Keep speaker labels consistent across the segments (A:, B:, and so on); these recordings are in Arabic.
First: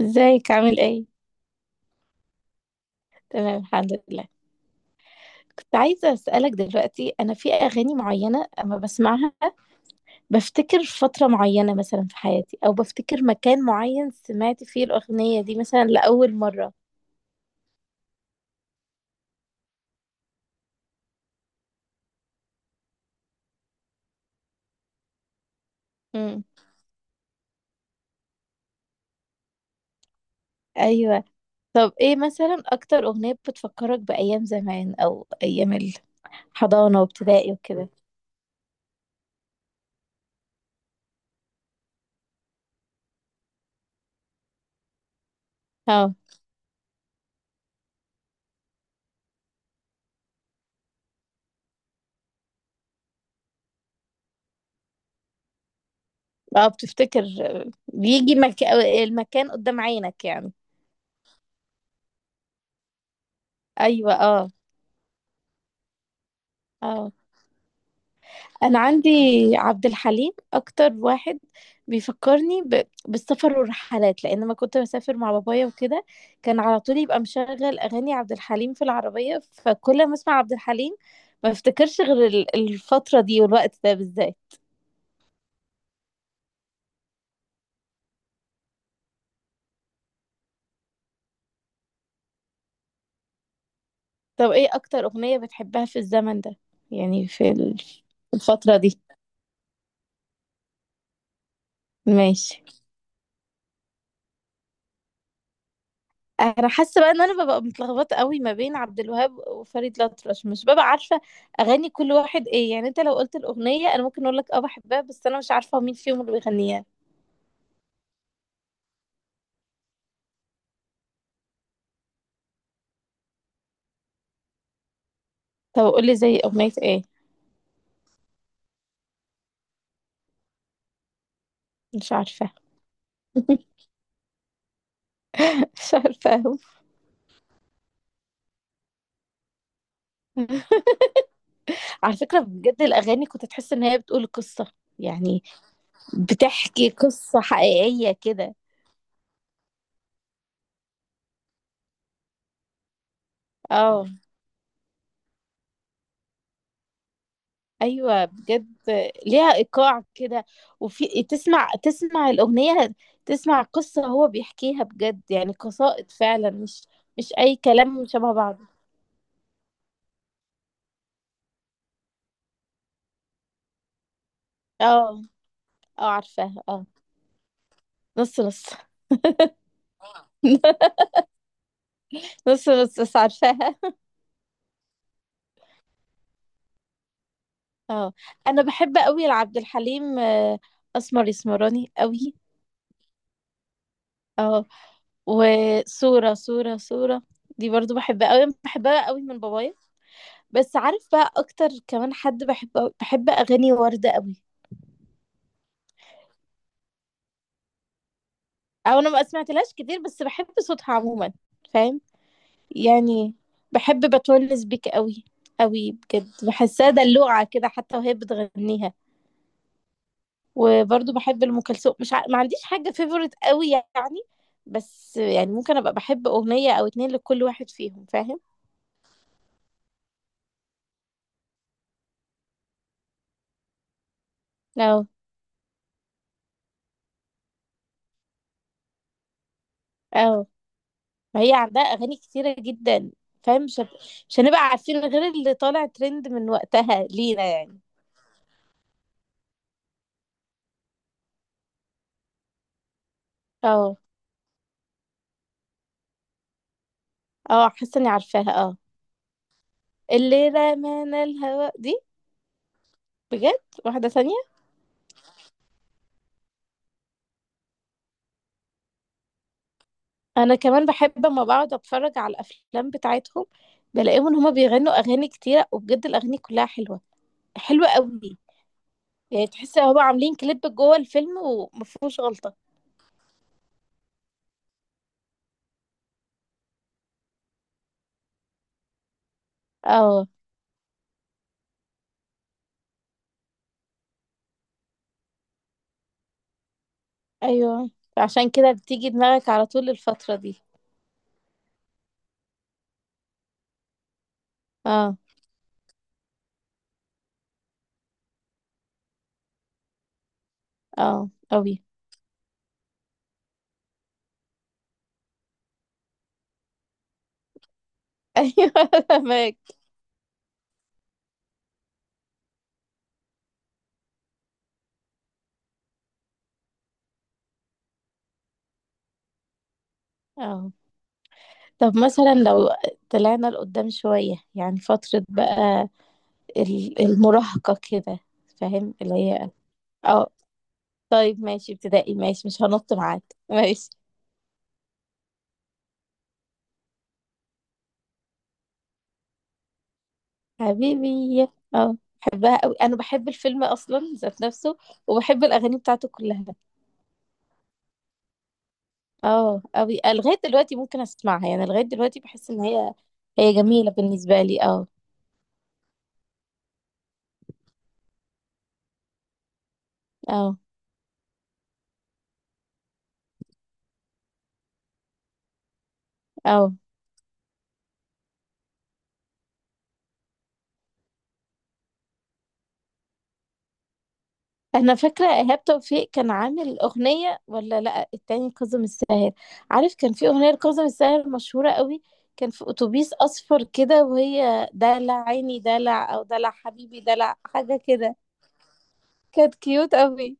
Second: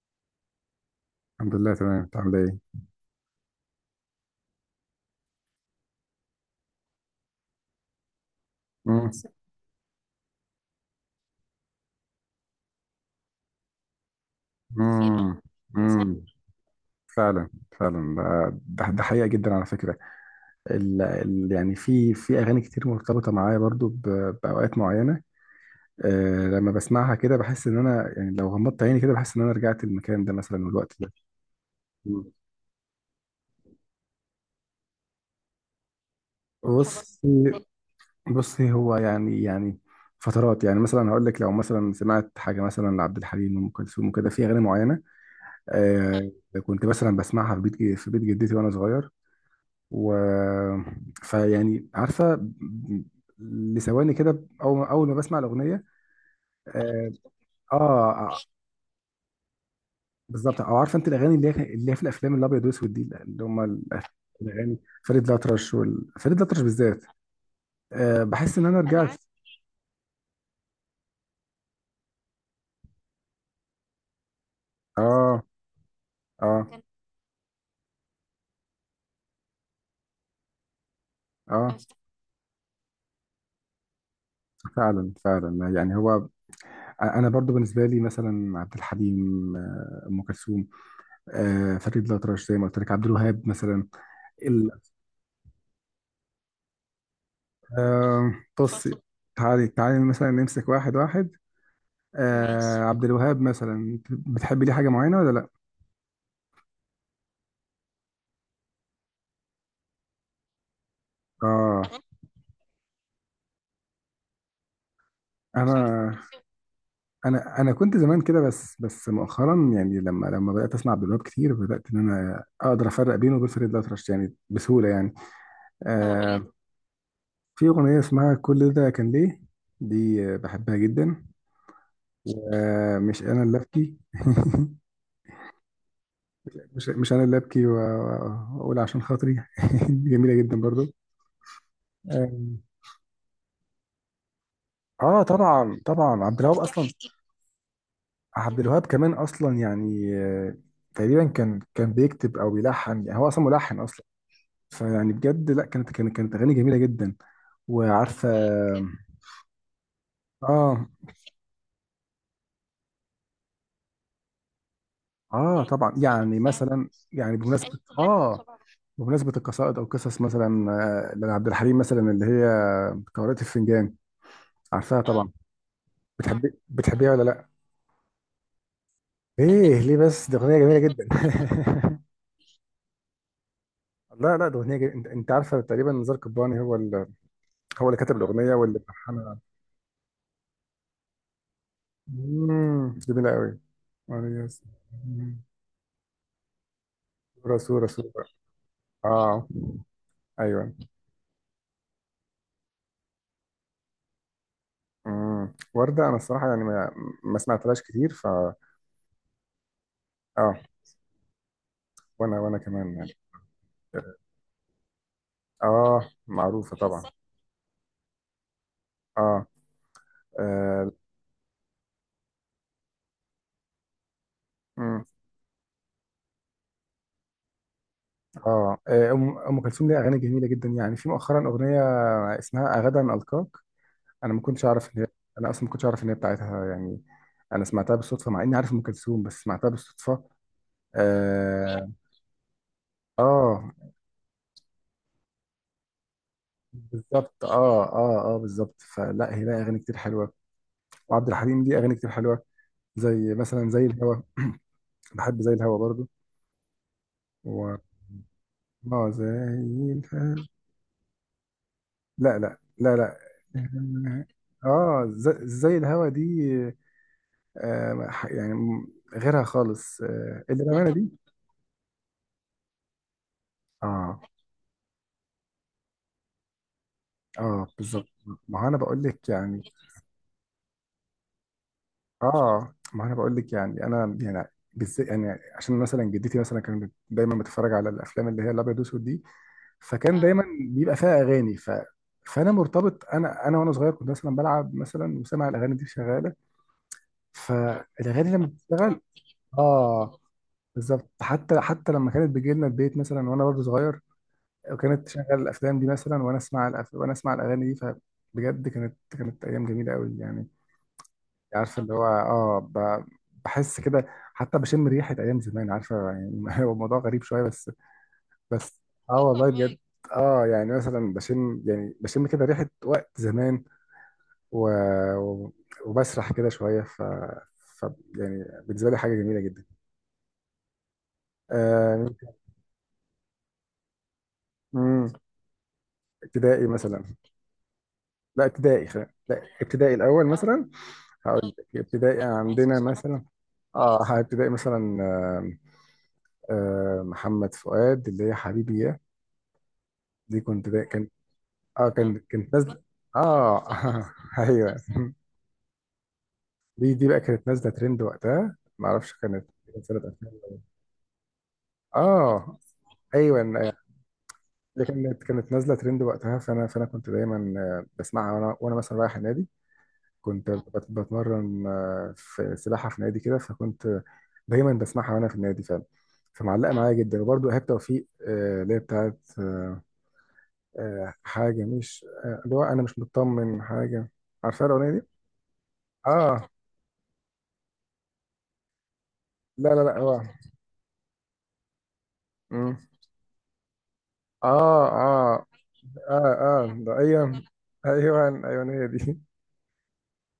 A: ازيك عامل ايه؟
B: الحمد لله تمام، انت عامل ايه؟
A: تمام الحمد لله. كنت عايزة أسألك دلوقتي، أنا في أغاني معينة أما
B: مم.
A: بسمعها بفتكر فترة معينة مثلا في حياتي، أو بفتكر مكان معين سمعت فيه
B: مم.
A: الأغنية دي مثلا
B: مم.
A: لأول مرة.
B: فعلا، فعلا. ده حقيقة جدا على فكرة. ال ال يعني في أغاني كتير مرتبطة معايا برضو بأوقات معينة.
A: امم.
B: لما بسمعها كده بحس إن أنا، يعني لو غمضت عيني كده، بحس إن أنا رجعت المكان ده مثلا والوقت ده.
A: أيوة. طب ايه
B: مم.
A: مثلا أكتر أغنية بتفكرك بأيام زمان أو أيام الحضانة
B: بص
A: وابتدائي وكده؟
B: بصي، هو يعني فترات، يعني مثلا هقول لك لو مثلا سمعت حاجة مثلا لعبد الحليم وأم كلثوم وكده في أغاني معينة.
A: اه
B: أه. كنت مثلا بسمعها في بيت جدتي وأنا صغير، و فيعني عارفه لثواني كده، اول ما بسمع الاغنيه.
A: اه،
B: اه،
A: بتفتكر، بيجي
B: آه،
A: مك... المكان قدام عينك يعني.
B: بالظبط. او عارفه انت الاغاني اللي هي في الافلام الابيض واسود دي، اللي هم
A: أيوة اه.
B: الاغاني، فريد الأطرش بالذات.
A: اه،
B: بحس ان
A: انا
B: انا
A: عندي
B: رجعت.
A: عبد الحليم اكتر واحد بيفكرني بالسفر والرحلات، لان ما كنت بسافر مع
B: اه،
A: بابايا وكده. كان
B: اه،
A: على طول يبقى مشغل اغاني عبد الحليم في العربية، فكل ما اسمع عبد الحليم ما
B: اه.
A: افتكرش غير الفترة دي والوقت ده بالذات.
B: فعلا، فعلا، يعني هو انا برضو بالنسبه لي مثلا عبد الحليم، ام كلثوم، فريد الأطرش زي ما قلت لك، عبد الوهاب مثلا.
A: طب ايه اكتر اغنية بتحبها في الزمن ده؟ يعني في الفترة
B: بصي.
A: دي.
B: تعالي تعالي مثلا نمسك واحد واحد.
A: ماشي.
B: آه. عبد الوهاب مثلا بتحبي ليه حاجة معينة ولا لأ؟
A: انا حاسه بقى ان انا ببقى متلخبطه قوي ما بين عبد الوهاب وفريد الأطرش، مش ببقى عارفه
B: اه.
A: اغاني كل واحد ايه. يعني انت لو قلت الاغنيه انا ممكن اقول لك اه بحبها، بس انا مش
B: أنا
A: عارفه مين
B: أنا
A: فيهم اللي بيغنيها.
B: أنا كنت زمان كده، بس مؤخرا يعني لما بدأت أسمع عبد الوهاب كتير، بدأت إن أنا أقدر أفرق بينه وبين فريد الأطرش يعني بسهولة، يعني هو.
A: طب قول لي زي
B: آه.
A: اغنيه ايه؟
B: في أغنية اسمها كل ده كان ليه، دي آه، بحبها جدا.
A: مش عارفه.
B: ومش أنا اللي أبكي
A: مش عارفه أوي.
B: مش أنا اللي أبكي وأقول عشان خاطري دي جميلة جدا برضو.
A: على
B: آه،
A: فكره بجد الاغاني كنت تحس ان هي بتقول قصه،
B: اه،
A: يعني
B: طبعا، طبعا. عبد الوهاب اصلا
A: بتحكي
B: بتحكي.
A: قصه حقيقيه كده.
B: عبد الوهاب كمان اصلا يعني، تقريبا كان بيكتب او بيلحن، يعني هو اصلا ملحن اصلا.
A: اه
B: فيعني بجد، لا، كانت اغاني جميله جدا
A: ايوه
B: وعارفه،
A: بجد.
B: جدا.
A: ليها ايقاع كده،
B: اه،
A: وفي تسمع الاغنيه، تسمع قصه هو بيحكيها بجد، يعني
B: اه، يعني طبعا، يعني
A: قصائد
B: يعني
A: فعلا، مش
B: مثلا،
A: مش
B: يعني
A: اي
B: بمناسبه بتسألني
A: كلام
B: كمان،
A: شبه بعض.
B: طبعا، بمناسبه القصائد او قصص مثلا. آه، لعبد الحليم مثلا اللي هي قارئة الفنجان. عارفاها؟ اه، طبعا،
A: اه
B: طبعا.
A: اه، عارفاها اه.
B: بتحبيها ولا لا؟
A: نص نص.
B: بحب، ليه بس دي اغنيه جميله جدا
A: نص نص بس عارفاها
B: لا، لا، ده اغنيه انت عارفه، تقريبا نزار قباني هو اللي
A: اه.
B: كاتب الاغنيه
A: انا
B: واللي
A: بحب قوي
B: ملحنها.
A: لعبد الحليم، آه، اسمر يسمراني قوي.
B: امم، جميله قوي. ماريوس.
A: اه،
B: مم.
A: وصوره صوره صوره
B: صوره
A: دي
B: صوره
A: برضو
B: صوره.
A: بحبها قوي، بحبها قوي
B: اه،
A: من بابايا.
B: ايوه.
A: بس عارف بقى، اكتر كمان حد بحب اغاني وردة قوي.
B: امم، ورده، انا الصراحه يعني ما سمعتلهاش كتير، ف...
A: او انا ما سمعتلهاش كتير، بس بحب
B: اه،
A: صوتها عموما. فاهم.
B: وانا كمان يعني.
A: يعني بحب بتونس بيك قوي قوي،
B: اه،
A: بجد
B: معروفه
A: بحسها
B: طبعا.
A: دلوعة كده حتى وهي بتغنيها.
B: اه. اه.
A: وبرضه بحب ام كلثوم، مش ع... ما عنديش حاجة فيفورت قوي يعني.
B: مم.
A: بس يعني ممكن ابقى بحب اغنية او اتنين لكل واحد فيهم، فاهم.
B: آه. آه، أم كلثوم ليها اغاني جميله جدا، يعني في مؤخرا اغنيه اسمها اغدا القاك. انا ما كنتش اعرف ان
A: اه
B: هي انا اصلا ما كنتش اعرف ان هي بتاعتها يعني. انا سمعتها بالصدفه مع اني عارف ام كلثوم، بس سمعتها بالصدفه.
A: اه، ما هي عندها
B: اه،
A: اغاني كتيرة جدا. فاهم،
B: آه،
A: مش هنبقى عارفين غير اللي طالع ترند من وقتها
B: بالظبط،
A: لينا يعني.
B: اه، اه، اه، بالظبط. فلا هي لها اغاني كتير حلوه، وعبد الحليم ليه اغاني كتير حلوه، زي مثلا زي
A: اه
B: الهوا. بحب زي الهوا برضو،
A: اه،
B: و
A: حاسه اني عارفاها اه.
B: اه، زي الهوا.
A: اللي رمانا الهواء دي؟
B: لا، لا، لا، لا.
A: بجد؟ واحده تانية.
B: اه، زي, زي الهوا دي، آه يعني غيرها خالص، آه،
A: انا
B: اللي
A: كمان
B: بأمانة دي.
A: بحب اما بقعد اتفرج على الافلام بتاعتهم
B: اه،
A: بلاقيهم ان هما بيغنوا اغاني كتيره، وبجد الاغاني كلها حلوه،
B: اه،
A: حلوه
B: بالظبط.
A: قوي.
B: ما هو انا بقول لك
A: يعني
B: يعني.
A: تحس ان هما عاملين كليب جوه الفيلم ومفهوش غلطه.
B: اه، ما هو انا بقول لك يعني انا يعني، بالذات يعني، عشان مثلا جدتي مثلا كانت دايما بتتفرج على الافلام اللي هي الابيض واسود دي، فكان
A: اه
B: دايما بيبقى فيها اغاني، ف... فانا مرتبط، انا وانا صغير كنت مثلا بلعب مثلا وسامع الاغاني دي شغاله. اه.
A: ايوه،
B: فالاغاني لما
A: عشان كده
B: بتشتغل.
A: بتيجي دماغك على طول
B: اه،
A: الفتره دي.
B: بالظبط. حتى لما كانت بتجي لنا البيت مثلا وانا برضه صغير، وكانت
A: اه
B: تشغل الافلام دي مثلا، وانا اسمع وانا اسمع الاغاني دي، فبجد كانت كانت ايام جميله قوي يعني.
A: اه قوي.
B: عارفه، اللي هو اه، بحس كده. حتى بشم ريحه ايام زمان، عارفه يعني هو الموضوع غريب شويه بس.
A: ايوه،
B: بس، اه، اه، والله بجد
A: فاهمك.
B: فاهماك. اه، يعني مثلا بشم، يعني بشم كده ريحه وقت زمان، و... و- وبسرح كده شويه، ف يعني بالنسبه لي حاجه جميله جدا.
A: اه طب
B: آه...
A: مثلا لو طلعنا لقدام شويه، يعني
B: مم،
A: فتره بقى
B: ابتدائي مثلا.
A: المراهقة كده.
B: لا، ابتدائي
A: فاهم
B: خلينا،
A: اللي
B: لا،
A: هي.
B: ابتدائي الاول، اه،
A: اه.
B: مثلا.
A: طيب
B: هقول اه لك
A: ماشي ابتدائي،
B: ابتدائي ماشي
A: ماشي، مش
B: عندنا بصراحة
A: هنط معاك.
B: مثلا.
A: ماشي.
B: اه، اه، ابتدائي مثلا، آه، آه، محمد فؤاد اللي هي حبيبي. دي كنت دا كان،
A: حبيبي،
B: اه، اه،
A: اه
B: كانت
A: بحبها قوي،
B: نازله.
A: انا بحب الفيلم
B: اه
A: اصلا ذات
B: ايوه.
A: نفسه. وبحب الاغاني بتاعته كلها.
B: دي بقى كانت نازله ترند وقتها، ما اعرفش كانت.
A: اه
B: كانت سنه
A: قوي لغاية
B: 2000،
A: دلوقتي ممكن اسمعها، يعني لغاية دلوقتي بحس
B: اه،
A: ان هي،
B: ايوه،
A: هي
B: آه.
A: جميلة بالنسبة لي
B: دي
A: اه.
B: كانت كانت نازله ترند وقتها، فانا كنت دايما، آه، بسمعها وانا مثلا رايح النادي. كنت
A: اه
B: بتمرن، آه، في سباحه في نادي كده، فكنت دايما بسمعها وانا في النادي فعلا. فمعلقه
A: اه.
B: معايا جدا. وبرده ايهاب توفيق، آه، اللي هي بتاعت، آه، آه، حاجه مش، آه، اللي هو انا مش مطمن حاجه. عارفه
A: انا
B: الاغنيه؟
A: فاكره ايهاب توفيق كان
B: اه.
A: عامل اغنيه ولا لا، التاني كاظم الساهر.
B: لا لا
A: عارف
B: لا
A: كان
B: هو.
A: في اغنيه لكاظم الساهر مشهوره قوي، كان في
B: مم.
A: اتوبيس اصفر كده، وهي
B: اه،
A: دلع
B: اه،
A: عيني دلع، او
B: اه،
A: دلع
B: اه، ده،
A: حبيبي دلع،
B: ايوه.
A: حاجه كده.
B: ايوه، ايوه، هي دي.
A: كانت كيوت قوي.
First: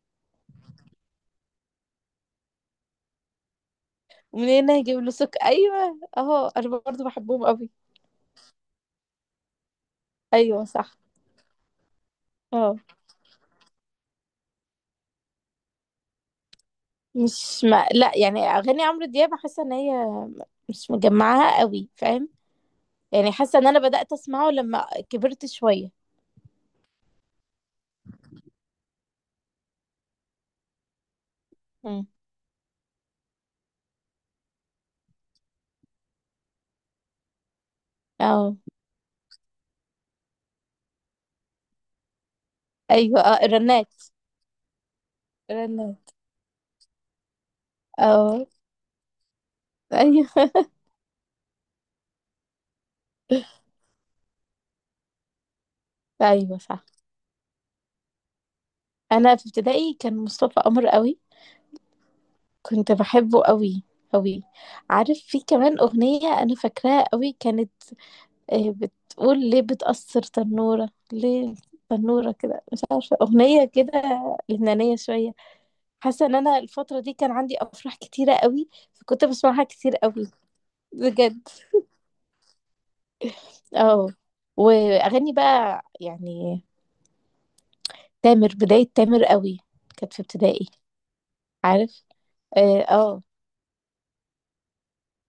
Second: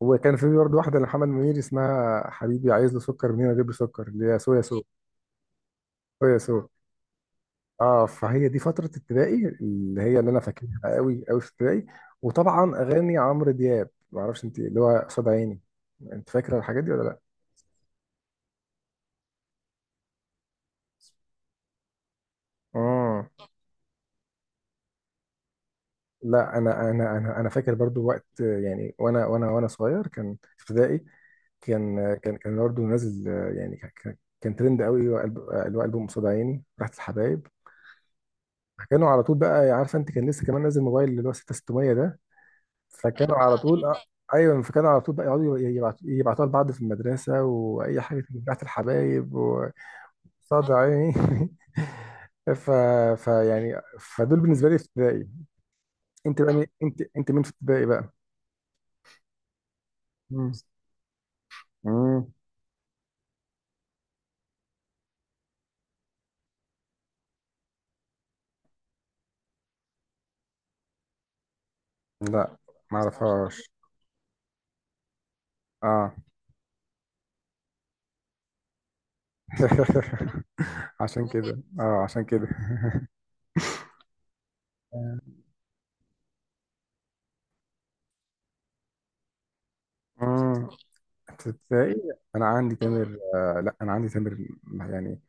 B: وكان في برضه واحده لمحمد منير اسمها حبيبي عايز له سكر منين اجيب له سكر، اللي هي سو يا
A: ومنين هنا
B: سو،
A: هجيب له ايوه
B: سو يا
A: اهو،
B: سو.
A: انا برضو بحبهم قوي.
B: اه، فهي دي فتره ابتدائي اللي هي اللي انا
A: ايوه
B: فاكرها
A: صح.
B: قوي قوي في ابتدائي. وطبعا
A: اه،
B: اغاني عمرو دياب، ما اعرفش انت، اللي هو قصاد عيني. انت فاكره الحاجات دي ولا لا؟
A: مش ما لا يعني، اغاني عمرو دياب حاسه ان هي مش مجمعاها قوي، فاهم.
B: اه،
A: يعني حاسه ان انا بدات اسمعه لما كبرت شويه.
B: لا، انا فاكر برضو وقت يعني، وانا صغير كان في ابتدائي.
A: مم.
B: كان برضه نازل، آه، يعني كان ترند قوي اللي هو، آه، اللي هو ألبوم قصاد عيني راحت الحبايب.
A: اه
B: فكانوا على طول بقى، عارفه، انت كان لسه كمان نازل موبايل اللي هو 6600 ده.
A: ايوه.
B: فكانوا
A: اه
B: على طول،
A: الرنات.
B: آه، ايوه. فكانوا على طول بقى يقعدوا يبعتوا
A: الرنات.
B: يبعتوها لبعض في المدرسه، واي حاجه
A: اه
B: بتاعت الحبايب وقصاد
A: ايوه.
B: عيني ف فيعني فدول بالنسبه لي في ابتدائي. انت بقى
A: ايوه
B: مين؟
A: صح.
B: انت مين في ابتدائي بقى؟
A: انا في ابتدائي كان
B: مم.
A: مصطفى قمر قوي.
B: مم.
A: كنت بحبه قوي قوي. عارف في كمان اغنيه انا فاكراها قوي، كانت آه، بتقول ليه بتأثر تنوره ليه، تنوره
B: لا،
A: كده، مش
B: ما
A: عارفه اغنيه
B: اعرفهاش.
A: كده لبنانيه شويه.
B: اه
A: حاسه ان انا الفتره دي كان عندي افراح كتيره قوي، فكنت بسمعها كتير قوي،
B: عشان
A: بجد.
B: كده اه، عشان كده
A: اه واغاني بقى يعني، تامر، بداية تامر قوي كانت في ابتدائي.
B: اه، تلاقي،
A: عارف.
B: انا عندي
A: اه
B: تامر،
A: اه،
B: آه، لا، انا عندي تامر، يعني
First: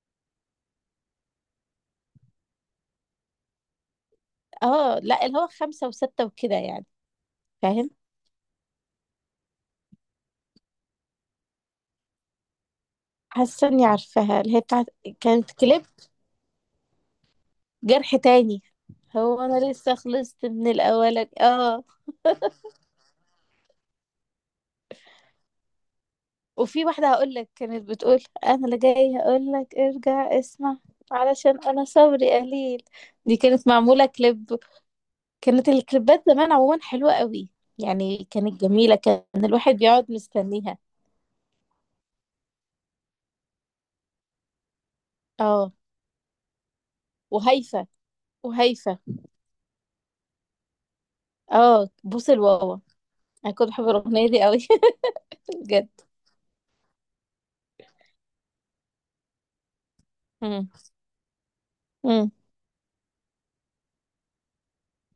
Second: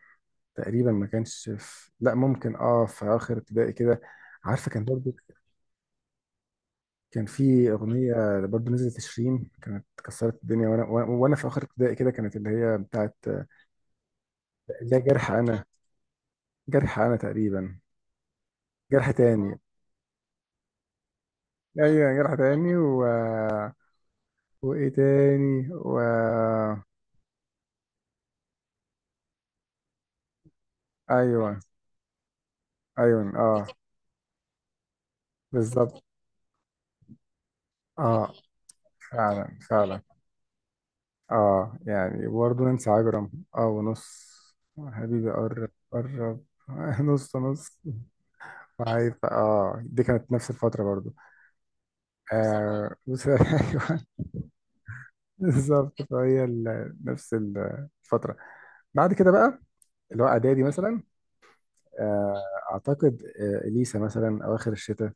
B: تقريبا ما كانش في، لا، ممكن اه، في اخر ابتدائي كده. عارفه كان
A: آه،
B: برضو
A: لا اللي هو خمسة وستة وكده يعني.
B: كان في
A: فاهم.
B: اغنيه برضو نزلت شيرين كانت كسرت الدنيا، وانا وانا وأنا في اخر ابتدائي كده، كانت اللي هي بتاعت، آه،
A: حاسة اني عارفاها اللي هي بتاعت،
B: اللي هي جرح
A: كانت
B: انا.
A: كليب،
B: جرح انا تقريبا.
A: جرح تاني.
B: جرح
A: هو
B: تاني.
A: انا لسه خلصت من الاولاني اه.
B: ايوه جرح تاني، وايه تاني
A: وفي واحدة هقول لك كانت بتقول انا اللي جاي هقول لك ارجع اسمع
B: ايوه،
A: علشان انا صبري قليل.
B: ايوه،
A: دي
B: اه،
A: كانت معمولة كليب. كانت
B: بالظبط،
A: الكليبات زمان عموما حلوة قوي، يعني
B: اه،
A: كانت جميلة، كان
B: فعلا،
A: الواحد
B: فعلا.
A: بيقعد مستنيها.
B: اه، يعني برضه ننسى عجرم، اه ونص. حبيبي قرب
A: اه.
B: قرب نص نص.
A: وهيفا. وهيفا.
B: وعايفة اه، دي كانت نفس الفترة برضه،
A: اه بوس الواوا،
B: آه بس
A: انا كنت بحب
B: ايوه.
A: الاغنيه دي قوي. بجد.
B: بالظبط، فهي نفس الفترة. بعد كده بقى اللي هو اعدادي
A: امم.
B: مثلا.
A: امم.
B: آه، اعتقد، آه، اليسا مثلا اواخر الشتاء.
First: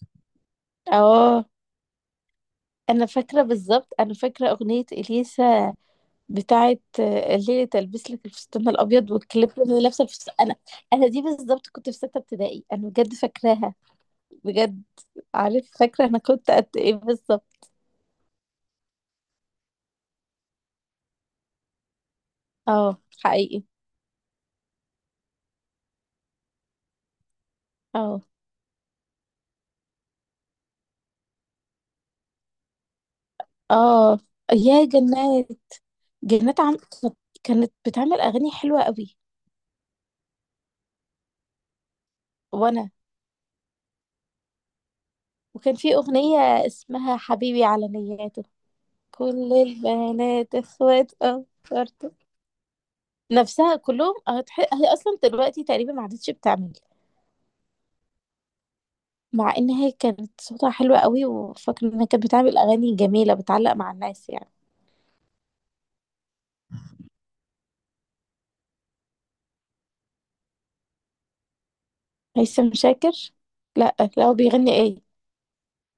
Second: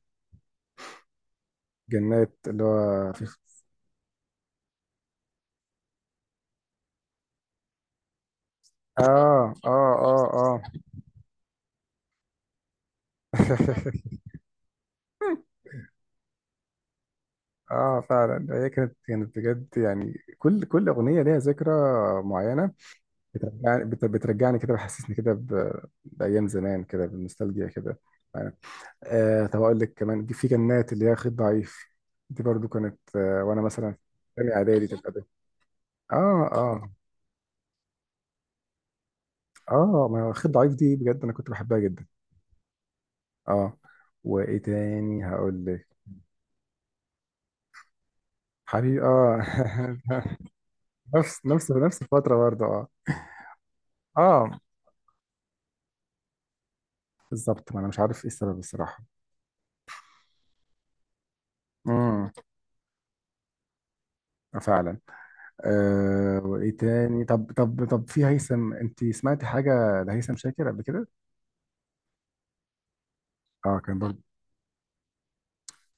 A: اه
B: جنات، اللي
A: انا
B: هو في،
A: فاكره بالظبط، انا فاكره اغنيه اليسا بتاعه آه، الليله تلبس لك الفستان الابيض، والكليب
B: اه،
A: اللي
B: اه،
A: هي لابسه الفستان. انا
B: اه،
A: انا دي بالظبط كنت في سته ابتدائي انا، بجد فاكراها.
B: اه
A: بجد. عارف فاكره انا كنت قد ايه بالظبط.
B: اه، فعلا. هي كانت كانت بجد، يعني كل اغنيه ليها ذكرى معينه.
A: اه حقيقي.
B: بترجعني، بترجعني كده، بحسسني كده بايام زمان كده، بالنوستالجيا كده
A: اه
B: يعني. آه، طب اقول لك كمان في جنات اللي هي خيط ضعيف، دي برضو كانت آه، وانا مثلا في
A: اه،
B: تاني
A: يا
B: اعدادي، تالتة اعدادي.
A: جنات.
B: اه،
A: جنات عم،
B: اه،
A: كانت بتعمل اغاني حلوه قوي.
B: اه. ما هو خيط ضعيف دي بجد انا كنت بحبها جدا.
A: وانا،
B: اه. وايه تاني هقول
A: وكان
B: لك؟
A: في أغنية اسمها حبيبي على نياته،
B: حبيبي، اه
A: كل البنات اخوات
B: نفس
A: افكارته،
B: الفتره برضه. اه،
A: نفسها كلهم
B: اه،
A: هي اصلا دلوقتي تقريبا ما عادتش بتعمل.
B: بالظبط، ما انا مش عارف ايه السبب الصراحه.
A: مع ان هي كانت صوتها حلو قوي، وفاكره انها كانت
B: امم،
A: بتعمل اغاني جميله بتعلق مع الناس يعني.
B: آه، فعلا. أه، وايه تاني؟ طب في هيثم، انت سمعتي حاجه لهيثم شاكر قبل كده؟
A: هيثم شاكر؟
B: اه،
A: لا
B: كان برضه.
A: لا، هو بيغني ايه؟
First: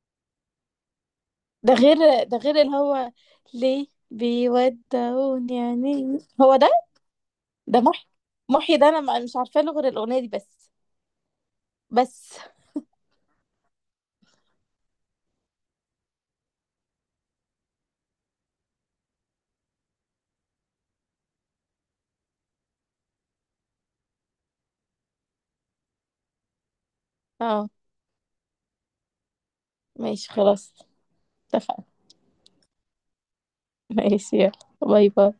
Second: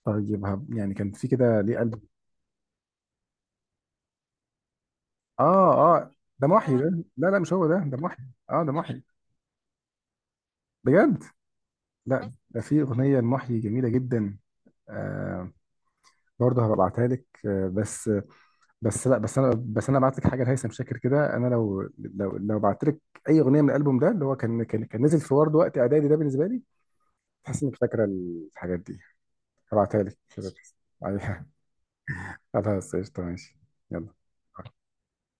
B: طيب يعني كان في كده ليه قلب،
A: ده غير اللي هو ليه بيودعوني،
B: اه، اه،
A: يعني
B: ده
A: هو ده؟
B: محيي ده. لا، لا، مش هو ده،
A: ده
B: ده
A: محي.
B: محيي، اه، ده
A: محي ده انا
B: محيي.
A: مش عارفه له غير الاغنيه دي بس.
B: بجد. لا
A: بس.
B: ده في اغنيه لمحيي جميله جدا، آه، برضه هبعتها لك، آه. بس، لا، بس انا بعت لك حاجه لهيثم شاكر كده. انا لو بعت لك اي اغنيه من الالبوم ده، اللي هو كان نزل في ورد وقت اعدادي ده بالنسبه لي، تحس
A: اه
B: انك فاكره الحاجات دي. هبعتها لك
A: ماشي
B: كده
A: خلاص،
B: عليها.
A: اتفقنا.
B: خلاص قشطة، ماشي.
A: ماشي يلا.
B: يلا.
A: باي باي.